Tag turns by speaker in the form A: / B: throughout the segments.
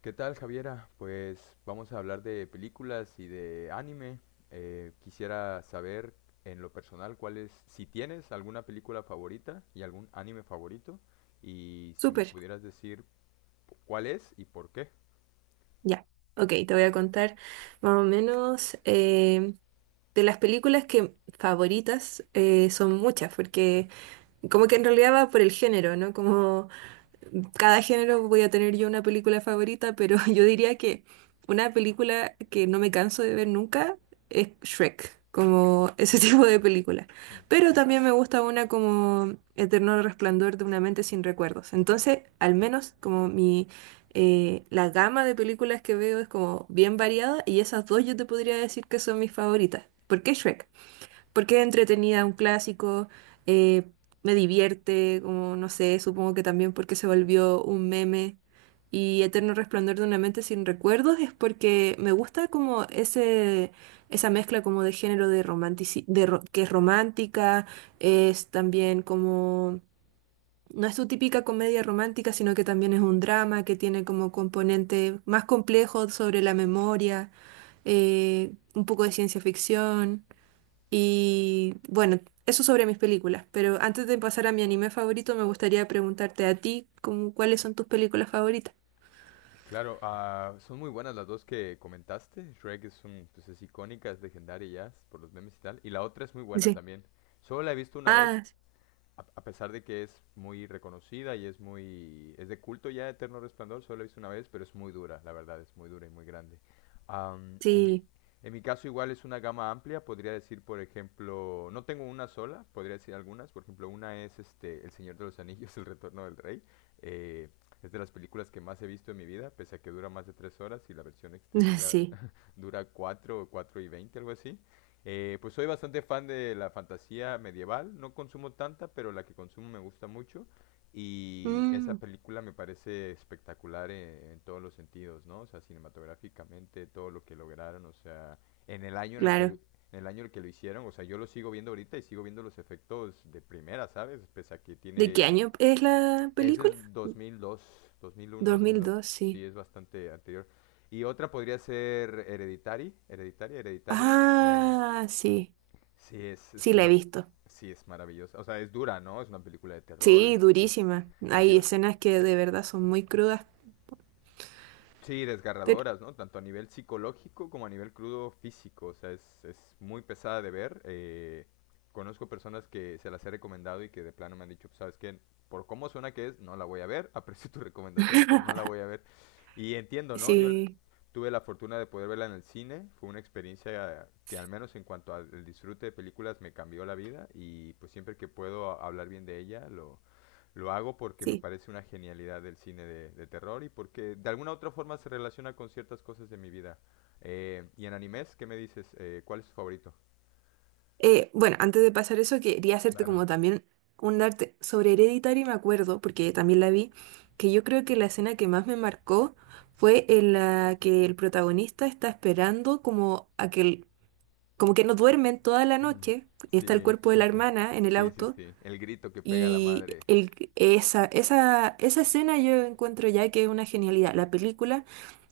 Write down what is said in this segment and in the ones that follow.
A: ¿Qué tal, Javiera? Pues vamos a hablar de películas y de anime. Quisiera saber en lo personal cuál es, si tienes alguna película favorita y algún anime favorito, y si me
B: Súper,
A: pudieras decir cuál es y por qué.
B: ya. Ok, te voy a contar más o menos de las películas que favoritas son muchas, porque como que en realidad va por el género, ¿no? Como cada género voy a tener yo una película favorita, pero yo diría que una película que no me canso de ver nunca es Shrek, como ese
A: Mm,
B: tipo de película.
A: mm.
B: Pero también me gusta una como Eterno Resplandor de una mente sin recuerdos. Entonces, al menos como mi la gama de películas que veo es como bien variada y esas dos yo te podría decir que son mis favoritas. ¿Por qué Shrek? Porque es entretenida, un clásico, eh, me divierte, como no sé, supongo que también porque se volvió un meme. Y Eterno Resplandor de una mente sin recuerdos es porque me gusta como ese, esa mezcla como de género de romantici- de ro- que es romántica, es también como, no es su típica comedia romántica, sino que también es un drama que tiene como componente más complejo sobre la memoria, un poco de ciencia ficción. Y bueno, eso sobre mis películas, pero antes de pasar a mi anime favorito, me gustaría preguntarte a ti, como, ¿cuáles son tus películas favoritas?
A: Claro, ah, son muy buenas las dos que comentaste. Shrek es un, pues es icónica, es legendaria ya, por los memes y tal. Y la otra es muy buena
B: Sí.
A: también. Solo la he visto una vez
B: Ah,
A: a pesar de que es muy reconocida y es muy, es de culto ya Eterno Resplandor, solo la he visto una vez, pero es muy dura, la verdad, es muy dura y muy grande. Am, en mi,
B: sí,
A: en mi caso igual es una gama amplia, podría decir, por ejemplo, no tengo una sola, podría decir algunas, por ejemplo, una es El Señor de los Anillos, El Retorno del Rey. eh, es de las películas que más he visto en mi vida, pese a que dura más de 3 horas y la versión extendida
B: sí.
A: dura cuatro o cuatro y veinte, algo así. Pues soy bastante fan de la fantasía medieval, no consumo tanta, pero la que consumo me gusta mucho y esa
B: Mm,
A: película me parece espectacular en todos los sentidos, ¿no? O sea, cinematográficamente, todo lo que lograron, o sea, en el año en el que lo,
B: claro.
A: en el año en el que lo hicieron. O sea, yo lo sigo viendo ahorita y sigo viendo los efectos de primera, ¿sabes? Pese a que
B: ¿De qué
A: tiene,
B: año es la
A: es
B: película?
A: del 2002, 2001,
B: Dos mil
A: 2002.
B: dos,
A: Sí,
B: sí.
A: es bastante anterior. Y otra podría ser Hereditary, Hereditary, Hereditario. eh,
B: Ah, sí,
A: Sí, es,
B: sí
A: es
B: la he
A: esa
B: visto.
A: sí, es maravillosa. O sea, es dura, ¿no? Es una película de terror
B: Sí, durísima.
A: es,
B: Hay
A: viol-
B: escenas que de verdad son muy crudas,
A: Sí,
B: pero
A: desgarradoras, ¿no? Tanto a nivel psicológico como a nivel crudo físico. O sea, es muy pesada de ver. Conozco personas que se las he recomendado y que de plano me han dicho, ¿sabes qué? Por cómo suena que es, no la voy a ver. Aprecio tu recomendación, pero no la voy a ver. Y entiendo, ¿no? Yo la-
B: sí,
A: tuve la fortuna de poder verla en el cine. Fue una experiencia que al menos en cuanto al disfrute de películas me cambió la vida y pues siempre que puedo hablar bien de ella, lo hago porque me
B: sí.
A: parece una genialidad del cine de terror y porque de alguna u otra forma se relaciona con ciertas cosas de mi vida. Y en animes, ¿qué me dices? ¿Cuál es tu favorito?
B: Bueno, antes de pasar eso, quería hacerte
A: Claro.
B: como también un arte sobre Hereditary, me acuerdo, porque también la vi, que yo creo que la escena que más me marcó fue en la que el protagonista está esperando como a que como que no duermen toda la
A: Mm.
B: noche, y está el
A: Sí,
B: cuerpo de
A: sí,
B: la
A: sí.
B: hermana en el
A: Sí, sí,
B: auto,
A: sí. El grito que pega la
B: y
A: madre.
B: el, esa, esa, esa escena yo encuentro ya que es una genialidad. La película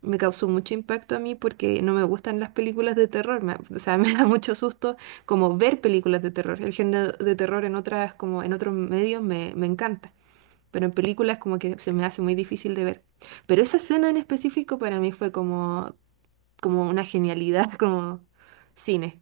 B: me causó mucho impacto a mí porque no me gustan las películas de terror, o sea, me da mucho susto como ver películas de terror. El género de terror en otras, como en otros medios me, me encanta, pero en películas como que se me hace muy difícil de ver. Pero esa escena en específico para mí fue como, como una genialidad, como cine.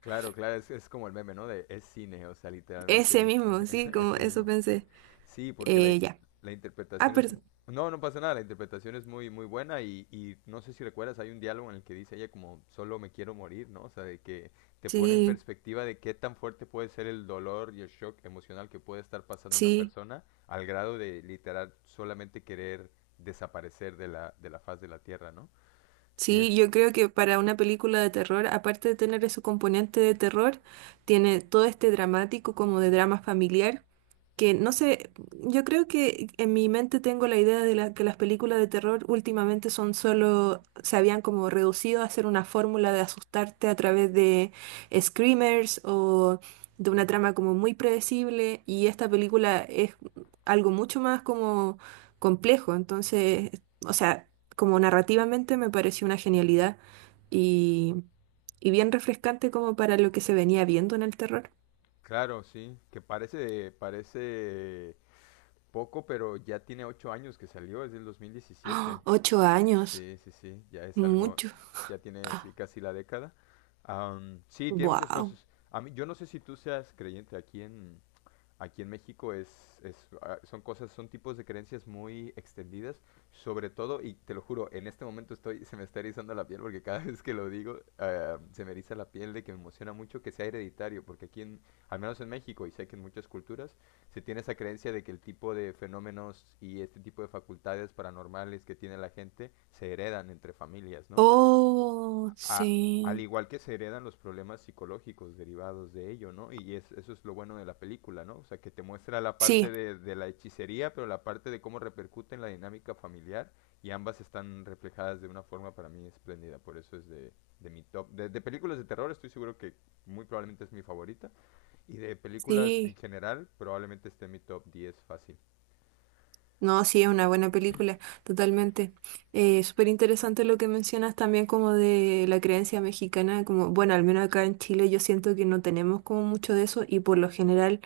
A: Claro, claro, es como el meme, ¿no? De es cine, o sea,
B: Ese
A: literalmente es,
B: mismo, sí, como
A: ese
B: eso
A: mismo.
B: pensé.
A: Sí, porque
B: Ya.
A: la
B: Ah,
A: interpretación es.
B: perdón.
A: No, no pasa nada, la interpretación es muy, muy buena y no sé si recuerdas, hay un diálogo en el que dice ella como, solo me quiero morir, ¿no? O sea, de que te pone en
B: Sí,
A: perspectiva de qué tan fuerte puede ser el dolor y el shock emocional que puede estar pasando una
B: sí.
A: persona al grado de literal solamente querer desaparecer de la faz de la tierra, ¿no? Sí es,
B: Sí, yo creo que para una película de terror, aparte de tener ese componente de terror, tiene todo este dramático como de drama familiar, que no sé, yo creo que en mi mente tengo la idea de que las películas de terror últimamente son solo, se habían como reducido a hacer una fórmula de asustarte a través de screamers o de una trama como muy predecible, y esta película es algo mucho más como complejo, entonces, o sea como narrativamente me pareció una genialidad y, y bien refrescante como para lo que se venía viendo en el terror.
A: claro, sí, que parece, parece poco, pero ya tiene 8 años que salió, es del dos mil
B: ¡Ah!
A: diecisiete
B: Ocho años,
A: Sí, sí, sí, ya es algo,
B: mucho.
A: ya tiene, sí,
B: Ah,
A: casi la década. Sí, tiene muchas
B: wow.
A: cosas. A mí, yo no sé si tú seas creyente aquí aquí en México son cosas, son tipos de creencias muy extendidas, sobre todo, y te lo juro, en este momento estoy, se me está erizando la piel porque cada vez que lo digo, ah, se me eriza la piel de que me emociona mucho que sea hereditario, porque aquí, al menos en México, y sé que en muchas culturas, se tiene esa creencia de que el tipo de fenómenos y este tipo de facultades paranormales que tiene la gente se heredan entre familias, ¿no?
B: Oh,
A: A- al
B: sí,
A: igual que se heredan los problemas psicológicos derivados de ello, ¿no? Eso es lo bueno de la película, ¿no? O sea, que te muestra la parte
B: sí,
A: de la hechicería, pero la parte de cómo repercute en la dinámica familiar y ambas están reflejadas de una forma para mí espléndida, por eso es de mi top. De películas de terror estoy seguro que muy probablemente es mi favorita y de películas en
B: sí.
A: general probablemente esté en mi top 10 fácil.
B: No, sí, es una buena película, totalmente. Súper interesante lo que mencionas también como de la creencia mexicana, como, bueno, al menos acá en Chile yo siento que no tenemos como mucho de eso y por lo general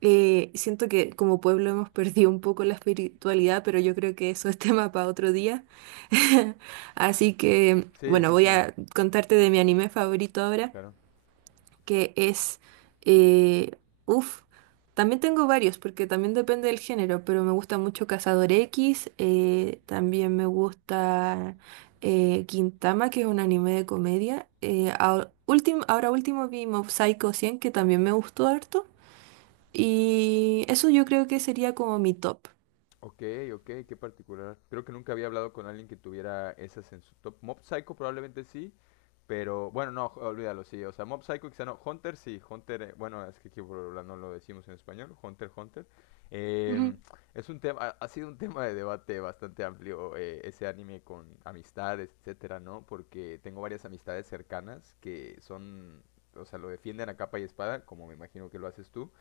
B: Siento que como pueblo hemos perdido un poco la espiritualidad, pero yo creo que eso es tema para otro día. Así que,
A: Sí,
B: bueno,
A: sí,
B: voy
A: sí,
B: a contarte de mi anime favorito ahora.
A: claro.
B: que es... Eh, uf, También tengo varios, porque también depende del género, pero me gusta mucho Cazador X, también me gusta Gintama, que es un anime de comedia. Eh, ahora último vi Mob Psycho 100, que también me gustó harto. Y eso yo creo que sería como mi top.
A: Ok, ok, qué particular. Creo que nunca había hablado con alguien que tuviera esas en su top. Mob Psycho probablemente sí, pero bueno, no, olvídalo, sí. O sea, Mob Psycho quizá no. Hunter sí, Hunter, bueno, es que aquí no lo decimos en español, Hunter, Hunter. Em,
B: Ujú,
A: es un tema, ha sido un tema de debate bastante amplio, ese anime con amistades, etcétera, ¿no? Porque tengo varias amistades cercanas que o sea, lo defienden a capa y espada, como me imagino que lo haces tú.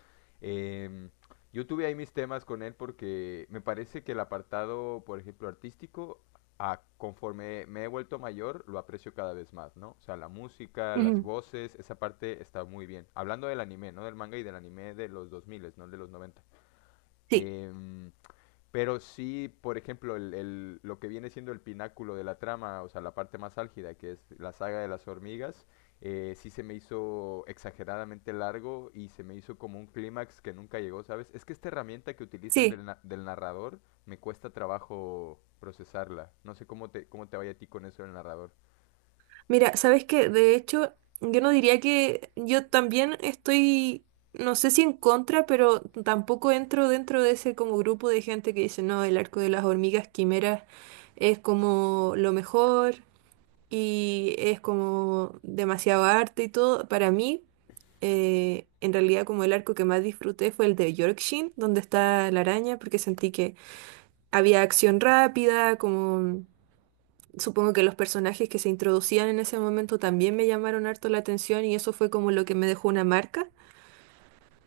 A: Em, yo tuve ahí mis temas con él porque me parece que el apartado, por ejemplo, artístico, conforme me he vuelto mayor, lo aprecio cada vez más, ¿no? O sea, la música, las
B: ujú.
A: voces, esa parte está muy bien. Hablando del anime, ¿no? Del manga y del anime de los 2000, no el de los 90.
B: Sí,
A: Em, pero sí, por ejemplo, lo que viene siendo el pináculo de la trama, o sea, la parte más álgida, que es la saga de las hormigas. Sí se me hizo exageradamente largo y se me hizo como un clímax que nunca llegó, ¿sabes? Es que esta herramienta que utilizan
B: sí.
A: del narrador me cuesta trabajo procesarla. No sé cómo te vaya a ti con eso del narrador.
B: Mira, sabes que de hecho yo no diría que yo también estoy, no sé si en contra, pero tampoco entro dentro de ese como grupo de gente que dice, no, el arco de las hormigas quimeras es como lo mejor y es como demasiado arte y todo. Para mí, en realidad como el arco que más disfruté fue el de Yorkshin, donde está la araña, porque sentí que había acción rápida, como supongo que los personajes que se introducían en ese momento también me llamaron harto la atención y eso fue como lo que me dejó una marca.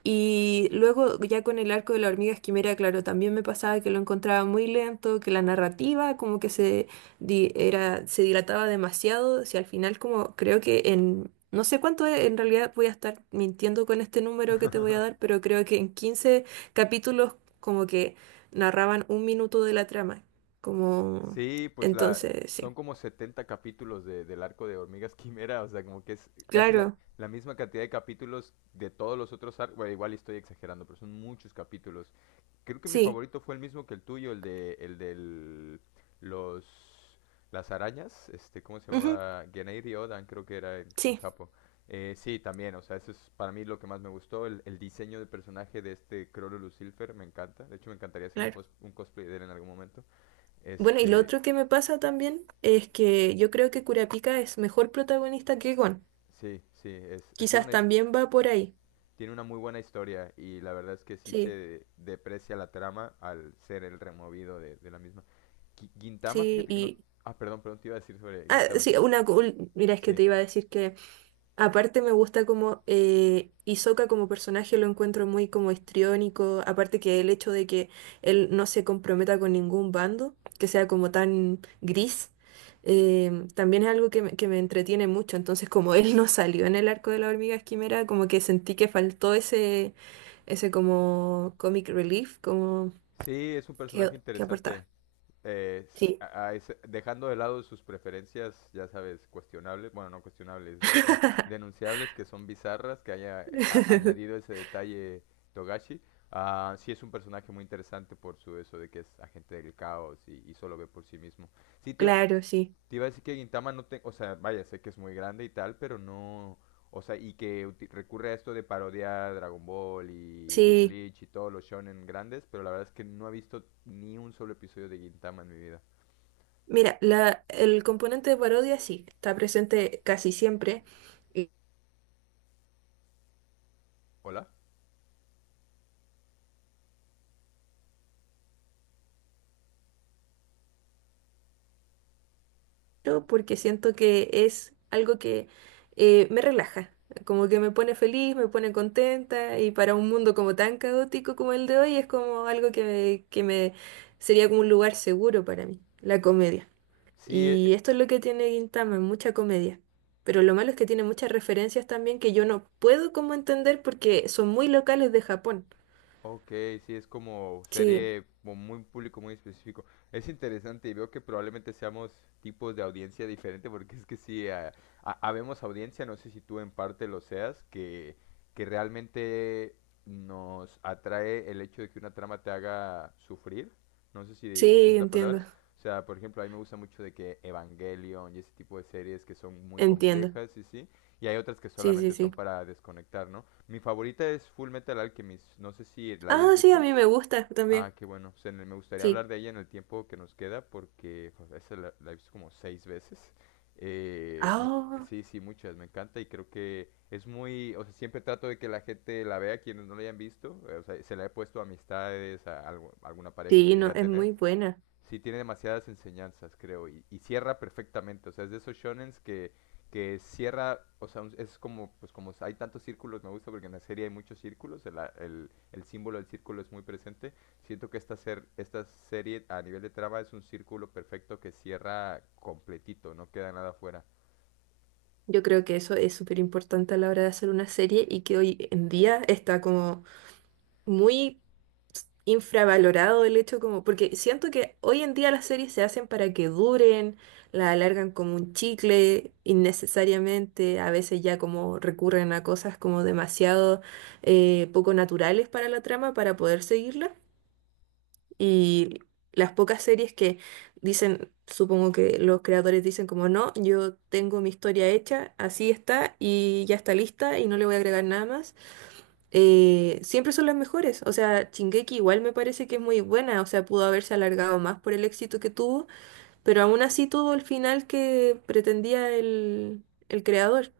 B: Y luego ya con el arco de la hormiga esquimera, claro, también me pasaba que lo encontraba muy lento, que la narrativa como que se dilataba demasiado, si al final como creo que en, no sé cuánto es, en realidad voy a estar mintiendo con este número que te voy a dar, pero creo que en 15 capítulos como que narraban un minuto de la trama, como
A: Sí, pues
B: entonces,
A: son
B: sí,
A: como 70 capítulos de, del arco de Hormigas Quimera, o sea, como que es casi la,
B: claro,
A: la misma cantidad de capítulos de todos los otros arcos. Bueno, igual y estoy exagerando, pero son muchos capítulos. Creo que mi
B: sí,
A: favorito fue el mismo que el tuyo, el de el del los las arañas, este, ¿cómo se
B: ujú,
A: llamaba? Genei Ryodan, creo que era en
B: sí,
A: Japón. Sí, también, o sea, eso es para mí lo que más me gustó, el diseño del personaje de este Crollo Silver me encanta. De hecho, me encantaría hacer un,
B: claro.
A: cos- un cosplay de él en algún momento.
B: Bueno, y lo
A: Este,
B: otro que me pasa también es que yo creo que Kurapika es mejor protagonista que Gon.
A: Sí, sí, es, tiene
B: Quizás también va por ahí.
A: tiene una muy buena historia y la verdad es que sí
B: Sí,
A: se deprecia la trama al ser el removido de la misma. Gintama,
B: sí,
A: fíjate que no...
B: y...
A: Ah, perdón, perdón, te iba a decir sobre
B: Ah,
A: Gintama. Sí.
B: sí, mira, es que
A: Sí,
B: te iba a decir que aparte me gusta como Hisoka como personaje lo encuentro muy como histriónico, aparte que el hecho de que él no se comprometa con ningún bando, que sea como tan gris, también es algo que me entretiene mucho, entonces como él no salió en el arco de la hormiga quimera, como que sentí que faltó ese, ese como comic relief, como
A: sí, es un
B: que,
A: personaje
B: que
A: interesante.
B: aportaba.
A: eh,
B: Sí,
A: dejando de lado sus preferencias, ya sabes, cuestionables, bueno, no cuestionables, denunciables, que son bizarras, que haya añadido ese detalle Togashi. Ah, sí es un personaje muy interesante por su eso de que es agente del caos y solo ve por sí mismo. Sí, te,
B: claro, sí.
A: te iba a decir que Gintama no te, o sea, vaya, sé que es muy grande y tal, pero no, o sea, y que recurre a esto de parodiar Dragon Ball y
B: Sí.
A: Bleach y todos los shonen grandes, pero la verdad es que no he visto ni un solo episodio de Gintama en mi vida.
B: Mira, el componente de parodia sí, está presente casi siempre, y-
A: ¿Hola?
B: pero porque siento que es algo que me relaja, como que me pone feliz, me pone contenta, y para un mundo como tan caótico como el de hoy es como algo que me sería como un lugar seguro para mí, la comedia.
A: Sí,
B: Y
A: e-
B: esto es lo que tiene Gintama, mucha comedia. Pero lo malo es que tiene muchas referencias también que yo no puedo como entender porque son muy locales de Japón.
A: Ok, sí, es como
B: Sí,
A: serie con muy público, muy específico. Es interesante y veo que probablemente seamos tipos de audiencia diferente porque es que sí, habemos audiencia, no sé si tú en parte lo seas, que realmente nos atrae el hecho de que una trama te haga sufrir. No sé si
B: sí,
A: es la
B: entiendo.
A: palabra. O sea, por ejemplo, a mí me gusta mucho de que Evangelion y ese tipo de series que son muy
B: Entiendo.
A: complejas y sí. Y hay otras que
B: Sí, sí,
A: solamente son
B: sí.
A: para desconectar, ¿no? Mi favorita es Full Metal Alchemist. No sé si la hayas
B: Ah, sí, a
A: visto.
B: mí me gusta
A: Ah,
B: también.
A: qué bueno. O sea, me me gustaría hablar
B: Sí.
A: de ella en el tiempo que nos queda porque pues, esa la, la he visto como seis veces. Eh, me-
B: Ah,
A: sí, sí, muchas. Me encanta y creo que es muy... O sea, siempre trato de que la gente la vea, quienes no la hayan visto. O sea, se la he puesto a amistades, a alguna pareja que
B: sí,
A: llegue
B: no,
A: a
B: es
A: tener.
B: muy buena.
A: Sí, tiene demasiadas enseñanzas, creo, y cierra perfectamente. O sea, es de esos shonens que cierra, o sea, es como, pues como hay tantos círculos, me gusta porque en la serie hay muchos círculos, el símbolo del círculo es muy presente. Siento que esta serie a nivel de trama es un círculo perfecto que cierra completito, no queda nada fuera.
B: Yo creo que eso es súper importante a la hora de hacer una serie y que hoy en día está como muy infravalorado el hecho como, porque siento que hoy en día las series se hacen para que duren, la alargan como un chicle innecesariamente, a veces ya como recurren a cosas como demasiado poco naturales para la trama para poder seguirla. Y las pocas series que dicen, supongo que los creadores dicen como no, yo tengo mi historia hecha, así está y ya está lista y no le voy a agregar nada más, siempre son las mejores. O sea, Shingeki igual me parece que es muy buena, o sea, pudo haberse alargado más por el éxito que tuvo, pero aún así tuvo el final que pretendía el creador,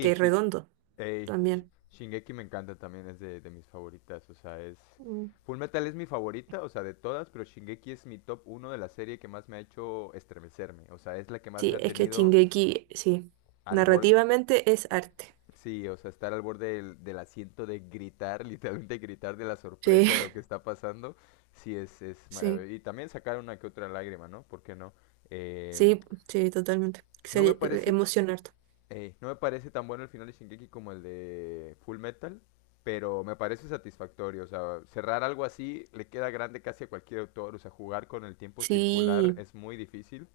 B: que es redondo
A: Ey,
B: también.
A: Shingeki me encanta también, es de mis favoritas, o sea, es...
B: Mm.
A: Full Metal es mi favorita, o sea, de todas, pero Shingeki es mi top uno de la serie que más me ha hecho estremecerme, o sea, es la que más me
B: Sí,
A: ha
B: es que
A: tenido
B: Shingeki, sí,
A: al borde,
B: narrativamente es arte.
A: sí, o sea, estar al borde del asiento de gritar, literalmente gritar de la
B: Sí,
A: sorpresa de lo que está pasando, sí, es
B: sí.
A: maravilloso. Y también sacar una que otra lágrima, ¿no? ¿Por qué no? Em,
B: Sí, sí, totalmente.
A: no
B: Sería
A: me parece,
B: emocionarte.
A: Ey, no me parece tan bueno el final de Shingeki como el de Full Metal, pero me parece satisfactorio. O sea, cerrar algo así le queda grande casi a cualquier autor. O sea, jugar con el tiempo circular
B: Sí.
A: es muy difícil,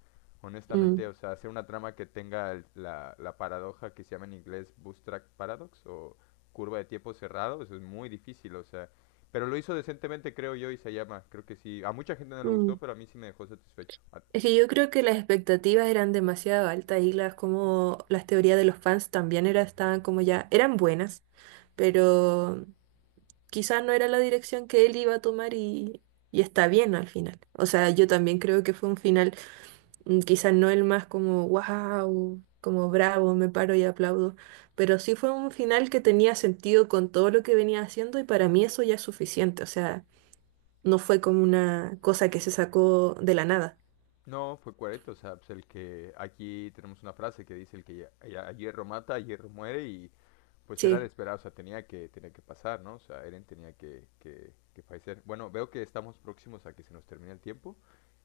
B: Mm,
A: honestamente. O sea, hacer una trama que tenga la paradoja que se llama en inglés Bootstrap Paradox o curva de tiempo cerrado, eso es muy difícil. O sea, pero lo hizo decentemente, creo yo, y se llama. Creo que sí. A mucha gente no le gustó,
B: mm.
A: pero a mí sí me dejó satisfecho.
B: Es que yo creo que las expectativas eran demasiado altas y las como las teorías de los fans también era, estaban como ya, eran buenas, pero quizás no era la dirección que él iba a tomar y está bien al final. O sea, yo también creo que fue un final. Mm, quizás no el más como wow, como bravo, me paro y aplaudo, pero sí fue un final que tenía sentido con todo lo que venía haciendo y para mí eso ya es suficiente, o sea, no fue como una cosa que se sacó de la nada.
A: No, fue Cuareto, o sea, pues el que aquí tenemos una frase que dice el que a hierro mata, a hierro muere y pues era de
B: Sí,
A: esperar, o sea, tenía que pasar, ¿no? O sea, Eren tenía que fallecer. Bueno, veo que estamos próximos a que se nos termine el tiempo.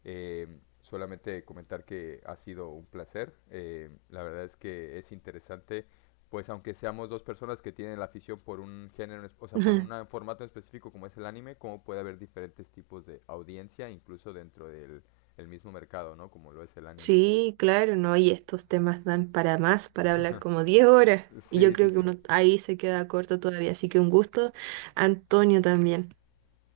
A: Solamente comentar que ha sido un placer. La verdad es que es interesante, pues aunque seamos dos personas que tienen la afición por un género, o sea, por un formato en específico como es el anime, cómo puede haber diferentes tipos de audiencia, incluso dentro del el mismo mercado, ¿no? Como lo es el anime.
B: sí, claro, no, y estos temas dan para más, para hablar como 10 horas y yo
A: Sí, sí,
B: creo que
A: sí.
B: uno ahí se queda corto todavía, así que un gusto, Antonio también.